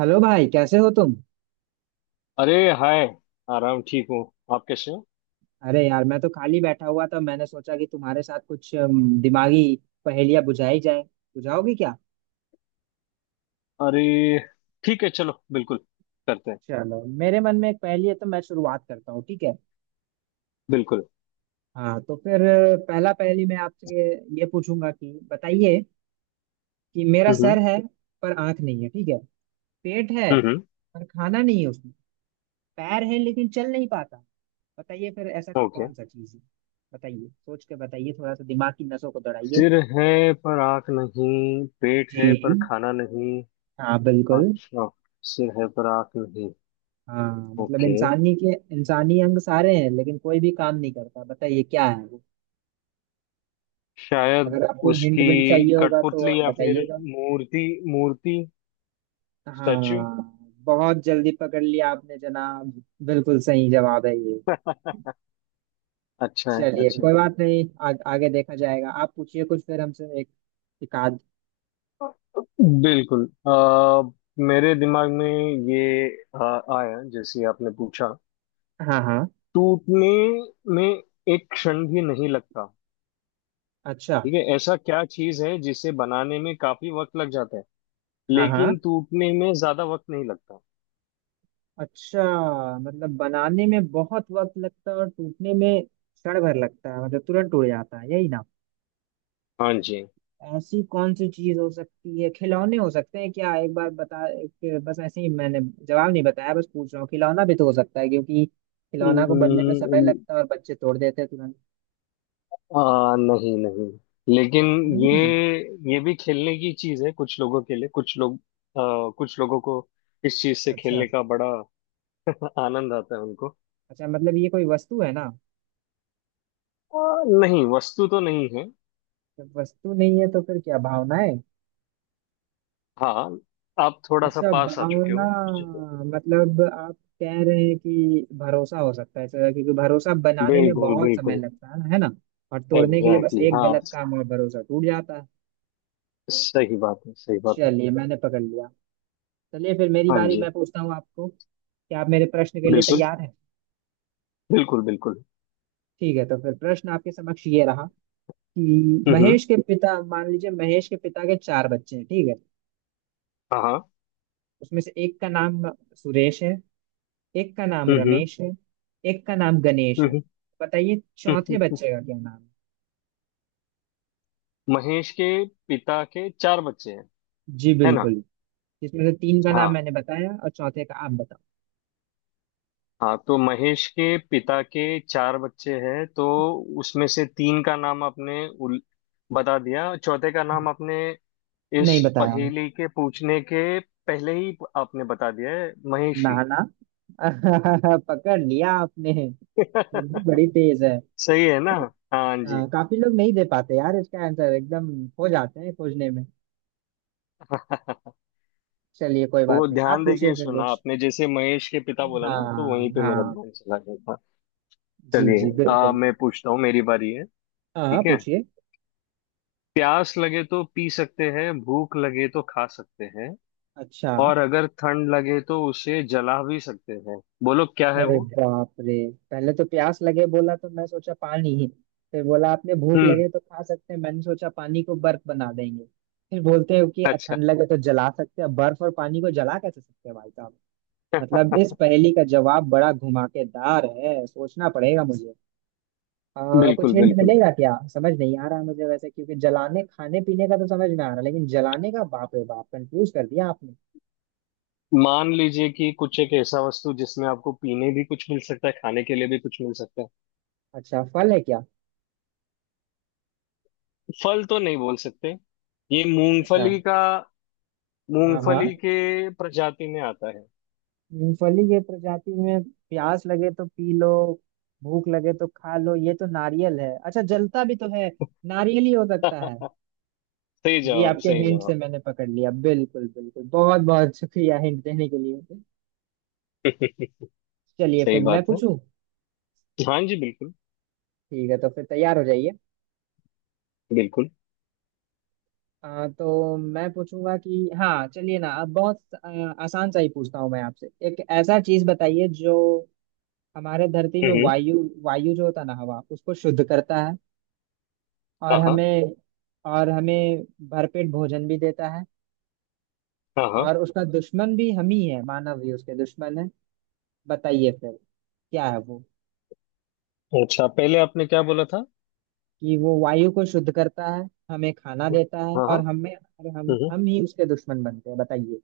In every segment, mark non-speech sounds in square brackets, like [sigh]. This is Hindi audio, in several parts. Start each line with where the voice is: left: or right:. right: हेलो भाई, कैसे हो तुम?
left: अरे हाय। आराम ठीक हूँ। आप कैसे हो?
right: अरे यार, मैं तो खाली बैठा हुआ था। मैंने सोचा कि तुम्हारे साथ कुछ दिमागी पहेलियां बुझाई जाए। बुझाओगे क्या?
left: अरे ठीक है, चलो बिल्कुल करते हैं।
right: चलो, मेरे मन में एक पहेली है, तो मैं शुरुआत करता हूँ, ठीक है।
left: बिल्कुल।
right: हाँ, तो फिर पहला पहेली मैं आपसे ये पूछूंगा कि बताइए कि मेरा सर
left: हम्म।
right: है पर आंख नहीं है, ठीक है। पेट है
left: हम्म।
right: पर खाना नहीं है उसमें। पैर है लेकिन चल नहीं पाता। बताइए फिर ऐसा
left: ओके।
right: कौन सा चीज़ है। बताइए, सोच के बताइए, थोड़ा सा दिमाग की नसों को दौड़ाइए।
left: सिर है पर आँख नहीं, पेट है पर
right: जी।
left: खाना नहीं।
right: हाँ, बिल्कुल।
left: अच्छा। सिर है पर आँख नहीं।
right: हाँ, मतलब
left: ओके,
right: इंसानी के इंसानी अंग सारे हैं लेकिन कोई भी काम नहीं करता। बताइए क्या है वो।
left: शायद
right: अगर आपको हिंट
left: उसकी
right: विंट चाहिए होगा तो
left: कठपुतली,
right: आप
left: या फिर
right: बताइएगा।
left: मूर्ति। मूर्ति। स्टैचू।
right: हाँ, बहुत जल्दी पकड़ लिया आपने जनाब। बिल्कुल सही जवाब है ये।
left: [laughs] अच्छा है,
right: चलिए
left: अच्छा है।
right: कोई बात नहीं, आगे देखा जाएगा। आप पूछिए कुछ फिर हमसे, एक एक आध।
left: बिल्कुल। मेरे दिमाग में ये अ, आया जैसे आपने पूछा।
right: हाँ हाँ।
left: टूटने में एक क्षण भी नहीं लगता।
right: अच्छा।
left: ठीक है, ऐसा क्या चीज है जिसे बनाने में काफी वक्त लग जाता है,
right: हाँ हाँ।
left: लेकिन टूटने में ज्यादा वक्त नहीं लगता।
right: अच्छा, मतलब बनाने में बहुत वक्त लगता है और टूटने में क्षण भर लगता है, मतलब तुरंत टूट जाता है, यही ना।
left: हाँ जी।
right: ऐसी कौन सी चीज हो सकती है? खिलौने हो सकते हैं क्या? एक बार बता बस ऐसे ही मैंने जवाब नहीं बताया, बस पूछ रहा हूँ। खिलौना भी तो हो सकता है, क्योंकि खिलौना को बनने में समय
left: हम्म,
right: लगता है और बच्चे तोड़ देते हैं तुरंत।
left: नहीं नहीं, लेकिन ये
right: नहीं।
left: ये भी खेलने की चीज है कुछ लोगों के लिए। कुछ लोग, कुछ लोगों को इस चीज से
right: अच्छा।
left: खेलने का बड़ा आनंद आता है उनको।
right: अच्छा, मतलब ये कोई वस्तु है ना।
left: आ, नहीं, वस्तु तो नहीं है।
right: जब वस्तु नहीं है तो फिर क्या भावना है?
left: हाँ, आप थोड़ा सा
right: अच्छा,
left: पास आ चुके
right: भावना।
left: हो।
right: मतलब आप कह रहे हैं कि भरोसा हो सकता है सर, क्योंकि भरोसा बनाने में
left: बिल्कुल
right: बहुत समय
left: बिल्कुल।
right: लगता है ना। और तोड़ने के लिए बस
left: एग्जैक्टली exactly,
right: एक
left: हाँ,
right: गलत काम, और भरोसा टूट जाता है।
left: सही बात है, सही बात है।
right: चलिए, मैंने पकड़ लिया। चलिए फिर मेरी
left: हाँ
right: बारी।
left: जी।
right: मैं पूछता हूँ आपको, क्या आप मेरे प्रश्न के लिए
left: बिल्कुल,
right: तैयार हैं?
left: बिल्कुल बिल्कुल।
right: ठीक है, तो फिर प्रश्न आपके समक्ष ये रहा, कि
left: हम्म।
right: महेश के पिता, मान लीजिए महेश के पिता के चार बच्चे हैं, ठीक है।
left: हाँ हाँ।
right: उसमें से एक का नाम सुरेश है, एक का नाम
left: हम्म।
right: रमेश है, एक का नाम गणेश है।
left: हम्म।
right: बताइए चौथे
left: हम्म।
right: बच्चे का क्या नाम है।
left: महेश के पिता के चार बच्चे हैं,
right: जी
left: है ना?
right: बिल्कुल। जिसमें से तीन का नाम
left: हाँ,
right: मैंने बताया और चौथे का आप बताओ।
left: हाँ तो महेश के पिता के चार बच्चे हैं, तो उसमें से तीन का नाम आपने बता दिया, चौथे का नाम आपने इस
right: नहीं बताया।
left: पहेली के पूछने के पहले ही आपने बता दिया है, महेश
right: ना
left: ही
right: ना। [laughs] पकड़ लिया आपने।
left: है।
right: बुद्धि
left: [laughs]
right: बड़ी तेज है।
left: सही है ना? हाँ जी।
right: हाँ, काफी लोग नहीं दे पाते यार इसका आंसर, एकदम खो जाते हैं खोजने में।
left: [laughs]
right: चलिए कोई
left: वो
right: बात नहीं, आप
left: ध्यान
right: पूछिए
left: देके
right: फिर
left: सुना
right: कुछ।
left: आपने, जैसे महेश के पिता बोला ना, तो
right: हाँ
left: वहीं पे मेरा
right: हाँ।
left: ध्यान चला गया था।
right: जी
left: चलिए,
right: जी बिल्कुल।
left: मैं पूछता हूँ, मेरी बारी है।
right: हाँ हाँ,
left: ठीक है,
right: पूछिए।
left: प्यास लगे तो पी सकते हैं, भूख लगे तो खा सकते हैं,
right: अच्छा।
left: और अगर ठंड लगे तो उसे जला भी सकते हैं। बोलो क्या है
right: अरे
left: वो?
right: बाप रे। पहले तो प्यास लगे बोला, तो मैं सोचा पानी ही। फिर बोला आपने भूख
left: हम्म।
right: लगे तो खा सकते हैं, मैंने सोचा पानी को बर्फ बना देंगे। फिर बोलते हैं कि
left: अच्छा।
right: ठंड लगे तो जला सकते हैं, बर्फ और पानी को जला कैसे सकते हैं भाई साहब। मतलब इस
left: [laughs]
right: पहेली का जवाब बड़ा घुमाकेदार है, सोचना पड़ेगा मुझे। कुछ
left: बिल्कुल
right: हिंट
left: बिल्कुल,
right: मिलेगा क्या? समझ नहीं आ रहा है मुझे वैसे, क्योंकि जलाने खाने पीने का तो समझ में आ रहा है, लेकिन जलाने का, बाप रे बाप, कंफ्यूज कर दिया आपने।
left: मान लीजिए कि कुछ एक ऐसा वस्तु जिसमें आपको पीने भी कुछ मिल सकता है, खाने के लिए भी कुछ मिल सकता है।
right: अच्छा, फल है क्या?
left: फल तो नहीं बोल सकते। ये
right: अच्छा।
left: मूंगफली का,
right: हाँ
left: मूंगफली
right: हाँ।
left: के प्रजाति में आता है।
right: मूंगफली के प्रजाति में, प्यास लगे तो पी लो, भूख लगे तो खा लो, ये तो नारियल है। अच्छा, जलता भी तो है।
left: [laughs]
right: नारियल ही हो सकता है।
left: सही
right: जी,
left: जवाब,
right: आपके
left: सही
right: हिंट से
left: जवाब।
right: मैंने पकड़ लिया। बिल्कुल बिल्कुल, बहुत बहुत शुक्रिया हिंट देने के लिए।
left: [laughs]
right: चलिए
left: सही
right: फिर मैं
left: बात है।
right: पूछूं।
left: हाँ जी बिल्कुल।
right: ठीक है, तो फिर तैयार हो जाइए।
left: बिल्कुल।
right: तो मैं पूछूंगा कि, हाँ चलिए ना, अब बहुत आसान सा ही पूछता हूँ मैं आपसे। एक ऐसा चीज बताइए जो हमारे धरती में
left: हम्म।
right: वायु वायु जो होता है ना, हवा, उसको शुद्ध करता है, और
left: हाँ हाँ।
right: हमें, और हमें भरपेट भोजन भी देता है,
left: हाँ हाँ।
right: और उसका दुश्मन भी हम ही है, मानव ही उसके दुश्मन है। बताइए फिर क्या है वो।
left: अच्छा पहले आपने क्या बोला था?
right: कि वो वायु को शुद्ध करता है, हमें खाना देता है,
left: हाँ
right: और
left: हाँ।
right: हमें, और हम
left: हम्म।
right: हम ही उसके दुश्मन बनते हैं। बताइए।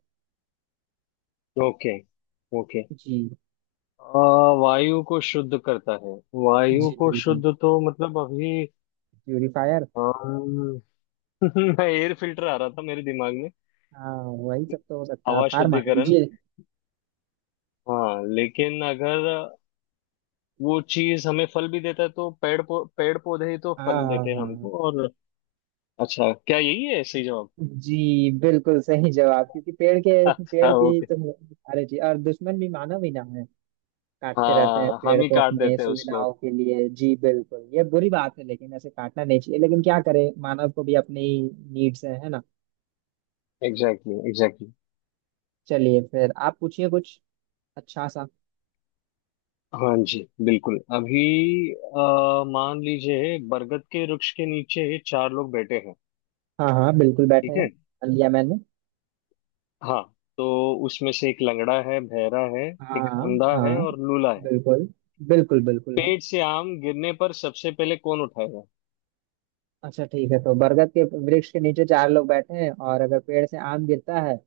left: ओके। ओके।
right: जी
left: वायु को शुद्ध करता है। वायु
right: जी
left: को
right: बिल्कुल।
left: शुद्ध तो मतलब अभी।
right: प्यूरिफायर।
left: अम, [laughs] एयर फिल्टर आ रहा था मेरे दिमाग में।
right: हाँ, वही सब तो हो सकता है,
left: हवा
right: आप हार मान
left: शुद्धिकरण।
right: लीजिए।
left: हाँ, लेकिन अगर वो चीज हमें फल भी देता है, तो पेड़ पौधे ही तो
right: हाँ
left: फल
right: हाँ
left: देते हैं हमको।
right: हाँ।
left: और अच्छा, क्या यही है सही जवाब?
right: जी बिल्कुल सही जवाब, क्योंकि
left: [laughs]
right: पेड़
left: अच्छा,
right: की
left: ओके।
right: तो। अरे जी, और दुश्मन भी मानव ही ना है। काटते रहते हैं
left: हाँ, हम
right: पेड़
left: ही
right: को
left: काट
right: अपने
left: देते हैं उसको।
right: सुविधाओं के लिए। जी बिल्कुल ये बुरी बात है, लेकिन ऐसे काटना नहीं चाहिए, लेकिन क्या करें, मानव को भी अपनी नीड्स है ना।
left: Exactly exactly, exactly exactly।
right: चलिए फिर आप पूछिए कुछ अच्छा सा।
left: हाँ जी, बिल्कुल अभी। मान लीजिए बरगद के वृक्ष के नीचे चार लोग बैठे हैं।
right: हाँ हाँ, बिल्कुल बैठे
left: ठीक
right: हैं,
left: है।
right: कर लिया मैंने।
left: हाँ, तो उसमें से एक लंगड़ा है, बहरा है,
right: हाँ
left: एक अंधा है,
right: हाँ।
left: और लूला है।
right: बिल्कुल। बिल्कुल बिल्कुल है।
left: पेड़ से आम गिरने पर सबसे पहले कौन उठाएगा?
right: अच्छा ठीक है, तो बरगद के वृक्ष के नीचे चार लोग बैठे हैं, और अगर पेड़ से आम गिरता है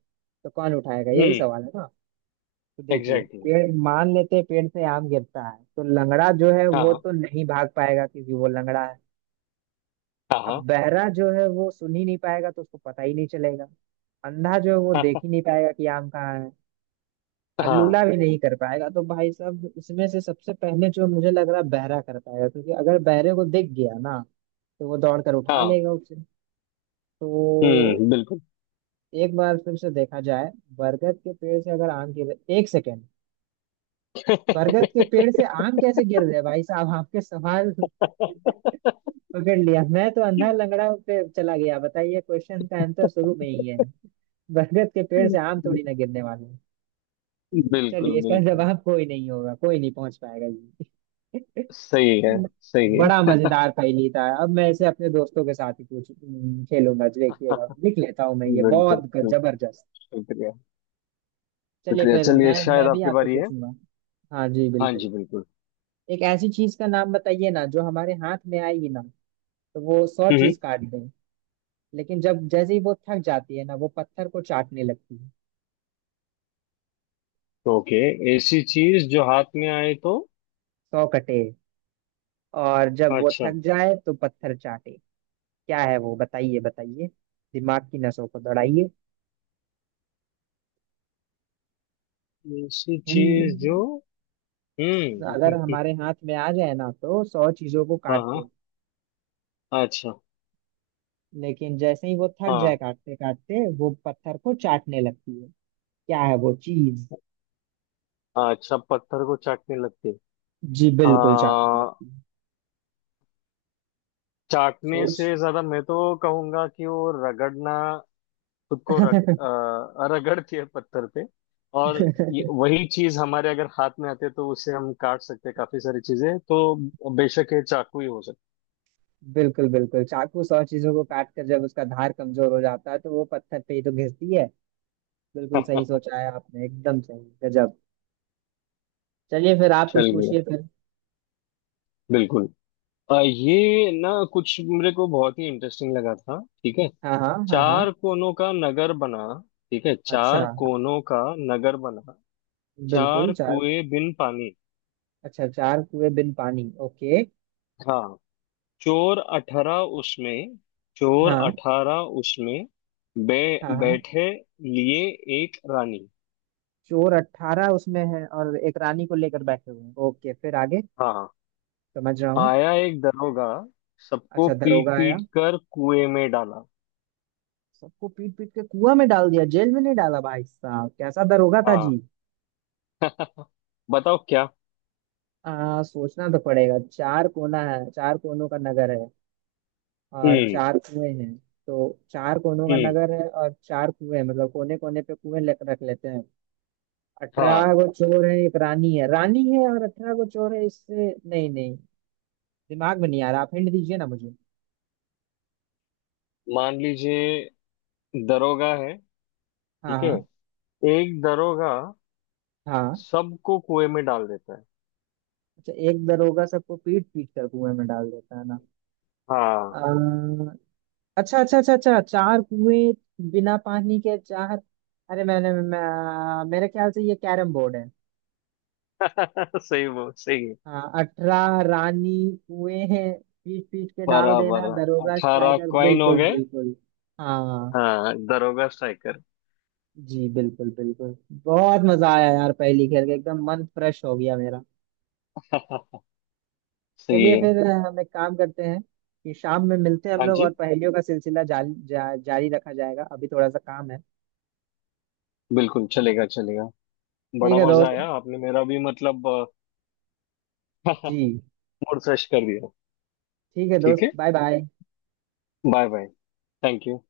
right: तो कौन उठाएगा, यही
left: हम्म।
right: सवाल है ना। तो देखिए,
left: एग्जैक्टली exactly।
right: पेड़ मान लेते हैं पेड़ से आम गिरता है, तो लंगड़ा जो है वो
left: हाँ
right: तो नहीं भाग पाएगा क्योंकि वो लंगड़ा है।
left: हाँ। हाँ
right: अब बहरा जो है वो सुन ही नहीं पाएगा, तो उसको पता ही नहीं चलेगा। अंधा जो है वो देख ही नहीं पाएगा कि आम कहाँ है। और
left: हाँ।
right: लूला
left: [laughs]
right: भी नहीं कर पाएगा। तो भाई साहब, इसमें से सबसे पहले जो मुझे लग रहा है, बहरा कर पाएगा, क्योंकि अगर बहरे को दिख गया ना, तो वो दौड़ कर उठा
left: हाँ।
right: लेगा उसे। तो
left: हम्म, बिल्कुल।
right: एक बार फिर से देखा जाए। बरगद के पेड़ से अगर आम गिर, 1 सेकेंड, बरगद के पेड़ से आम कैसे गिर रहे भाई साहब आपके सवाल। [laughs] पकड़ लिया, मैं तो अंधा लंगड़ा पे चला गया। बताइए क्वेश्चन का आंसर शुरू में ही है, बरगद के पेड़ से आम थोड़ी ना गिरने वाले हैं।
left: बिल्कुल
right: चलिए इसका
left: बिल्कुल
right: जवाब कोई नहीं होगा, कोई नहीं पहुंच पाएगा ये।
left: सही है।
right: [laughs]
left: सही
right: बड़ा
left: है।
right: मजेदार पहेली था, अब मैं इसे अपने दोस्तों के साथ ही पूछ खेलूंगा। देखिएगा, लिख लेता हूँ मैं ये,
left: बिल्कुल
right: बहुत
left: बिल्कुल।
right: जबरदस्त।
left: शुक्रिया।
right: चलिए
left: शुक्रिया।
right: फिर
left: चलिए
right: मैं
left: शायद
right: मैं भी
left: आपकी
right: आपको
left: बारी है।
right: पूछूंगा। हाँ जी
left: हाँ
right: बिल्कुल।
left: जी बिल्कुल।
right: एक ऐसी चीज का नाम बताइए ना, जो हमारे हाथ में आएगी ना तो वो सौ
left: हम्म। हम्म।
right: चीज काट दें, लेकिन जब जैसे ही वो थक जाती है ना, वो पत्थर को चाटने लगती है।
left: ओके, ऐसी चीज जो हाथ में आए तो।
right: 100 कटे, और जब वो
left: अच्छा,
right: थक जाए तो पत्थर चाटे। क्या है वो, बताइए बताइए, दिमाग की नसों को दौड़ाइए।
left: ऐसी चीज जो।
right: हिंड
left: हम्म।
right: अगर हमारे हाथ में आ जाए ना तो 100 चीजों को
left: [laughs] हाँ
right: काट
left: हाँ।
right: दे,
left: अच्छा।
right: लेकिन जैसे ही वो थक जाए
left: हाँ।
right: काटते काटते वो पत्थर को चाटने लगती है। क्या है वो चीज?
left: अच्छा, पत्थर को चाटने लगती।
right: जी बिल्कुल, चाटने
left: हाँ,
right: लगती है।
left: चाटने
right: सोच।
left: से ज्यादा मैं तो कहूंगा कि वो रगड़ना, खुद को रगड़ के पत्थर पे। और ये,
right: [laughs]
left: वही चीज हमारे अगर हाथ में आते तो उससे हम काट सकते हैं काफी सारी चीजें, तो बेशक ये चाकू ही हो
right: बिल्कुल बिल्कुल, चाकू, 100 चीजों को काट कर जब उसका धार कमजोर हो जाता है तो वो पत्थर पे ही तो घिसती है। बिल्कुल सही
left: सकता।
right: सोचा है आपने, एकदम सही, गजब। चलिए फिर
left: [laughs]
right: आप कुछ
left: चल गया।
right: पूछिए फिर।
left: बिल्कुल। ये ना कुछ मेरे को बहुत ही इंटरेस्टिंग लगा था। ठीक है,
right: हाँ हाँ हाँ हाँ।
left: चार कोनों का नगर बना, ठीक है,
right: अच्छा।
left: चार कोनों का नगर बना,
right: बिल्कुल
left: चार
right: चार।
left: कुएं बिन पानी।
right: अच्छा, चार कुएं बिन पानी, ओके।
left: हाँ। चोर अठारह उसमें, चोर
right: हाँ
left: अठारह उसमें,
right: हाँ। हाँ,
left: बैठे लिए एक रानी।
right: चोर 18 उसमें है, और एक रानी को लेकर बैठे हुए हैं। ओके, फिर आगे।
left: हाँ,
right: समझ रहा हूँ।
left: आया एक दरोगा, सबको
right: अच्छा
left: पीट
right: दरोगा आया,
left: पीट कर कुएं में डाला।
right: सबको पीट पीट के कुआं में डाल दिया, जेल में नहीं डाला भाई साहब, कैसा दरोगा था
left: हाँ।
right: जी।
left: बताओ क्या।
right: सोचना तो पड़ेगा। चार कोना है, चार कोनों का नगर है, और
left: हम्म।
right: चार कुएं हैं। तो चार कोनों का
left: हम्म।
right: नगर है और चार कुएं हैं, मतलब कोने कोने पे कुएं रख लेते हैं। अठारह
left: हाँ,
right: गो चोर है, एक रानी है, रानी है और 18 गो चोर है, इससे नहीं, नहीं दिमाग में नहीं आ रहा। आप हिंट दीजिए ना मुझे।
left: मान लीजिए दरोगा है।
right: हाँ
left: ठीक है,
right: हाँ।
left: एक दरोगा
right: हाँ।
left: सबको कुएं में डाल देता है।
right: अच्छा, एक दरोगा सबको पीट पीट कर कुएं में डाल देता है
left: हाँ।
right: ना। अच्छा अच्छा अच्छा अच्छा, चार कुएं बिना पानी के, चार, अरे मेरे ख्याल से ये कैरम बोर्ड है।
left: [laughs] सही, वो सही है।
right: हाँ, 18 रानी, कुएं हैं, पीट पीट के डाल देना,
left: बराबर,
right: दरोगा
left: अठारह
right: स्ट्राइकर,
left: कॉइन हो
right: बिल्कुल
left: गए।
right: बिल्कुल। हाँ।
left: हाँ, दरोगा स्ट्राइकर।
right: जी बिल्कुल बिल्कुल। बहुत मजा आया यार, पहली खेल के एकदम मन फ्रेश हो गया मेरा।
left: [laughs] सही
right: चलिए
left: है।
right: फिर हम एक काम करते हैं कि शाम में मिलते हैं हम
left: हाँ
right: लोग,
left: जी
right: और पहेलियों का सिलसिला जारी जारी रखा जाएगा, अभी थोड़ा सा काम है।
left: बिल्कुल, चलेगा चलेगा।
right: ठीक
left: बड़ा
right: है
left: मजा
right: दोस्त।
left: आया, आपने मेरा भी मतलब
right: जी।
left: मूड फ्रेश [laughs] कर दिया।
right: ठीक है
left: ठीक
right: दोस्त,
left: है,
right: bye bye.
left: Bye bye. Thank you.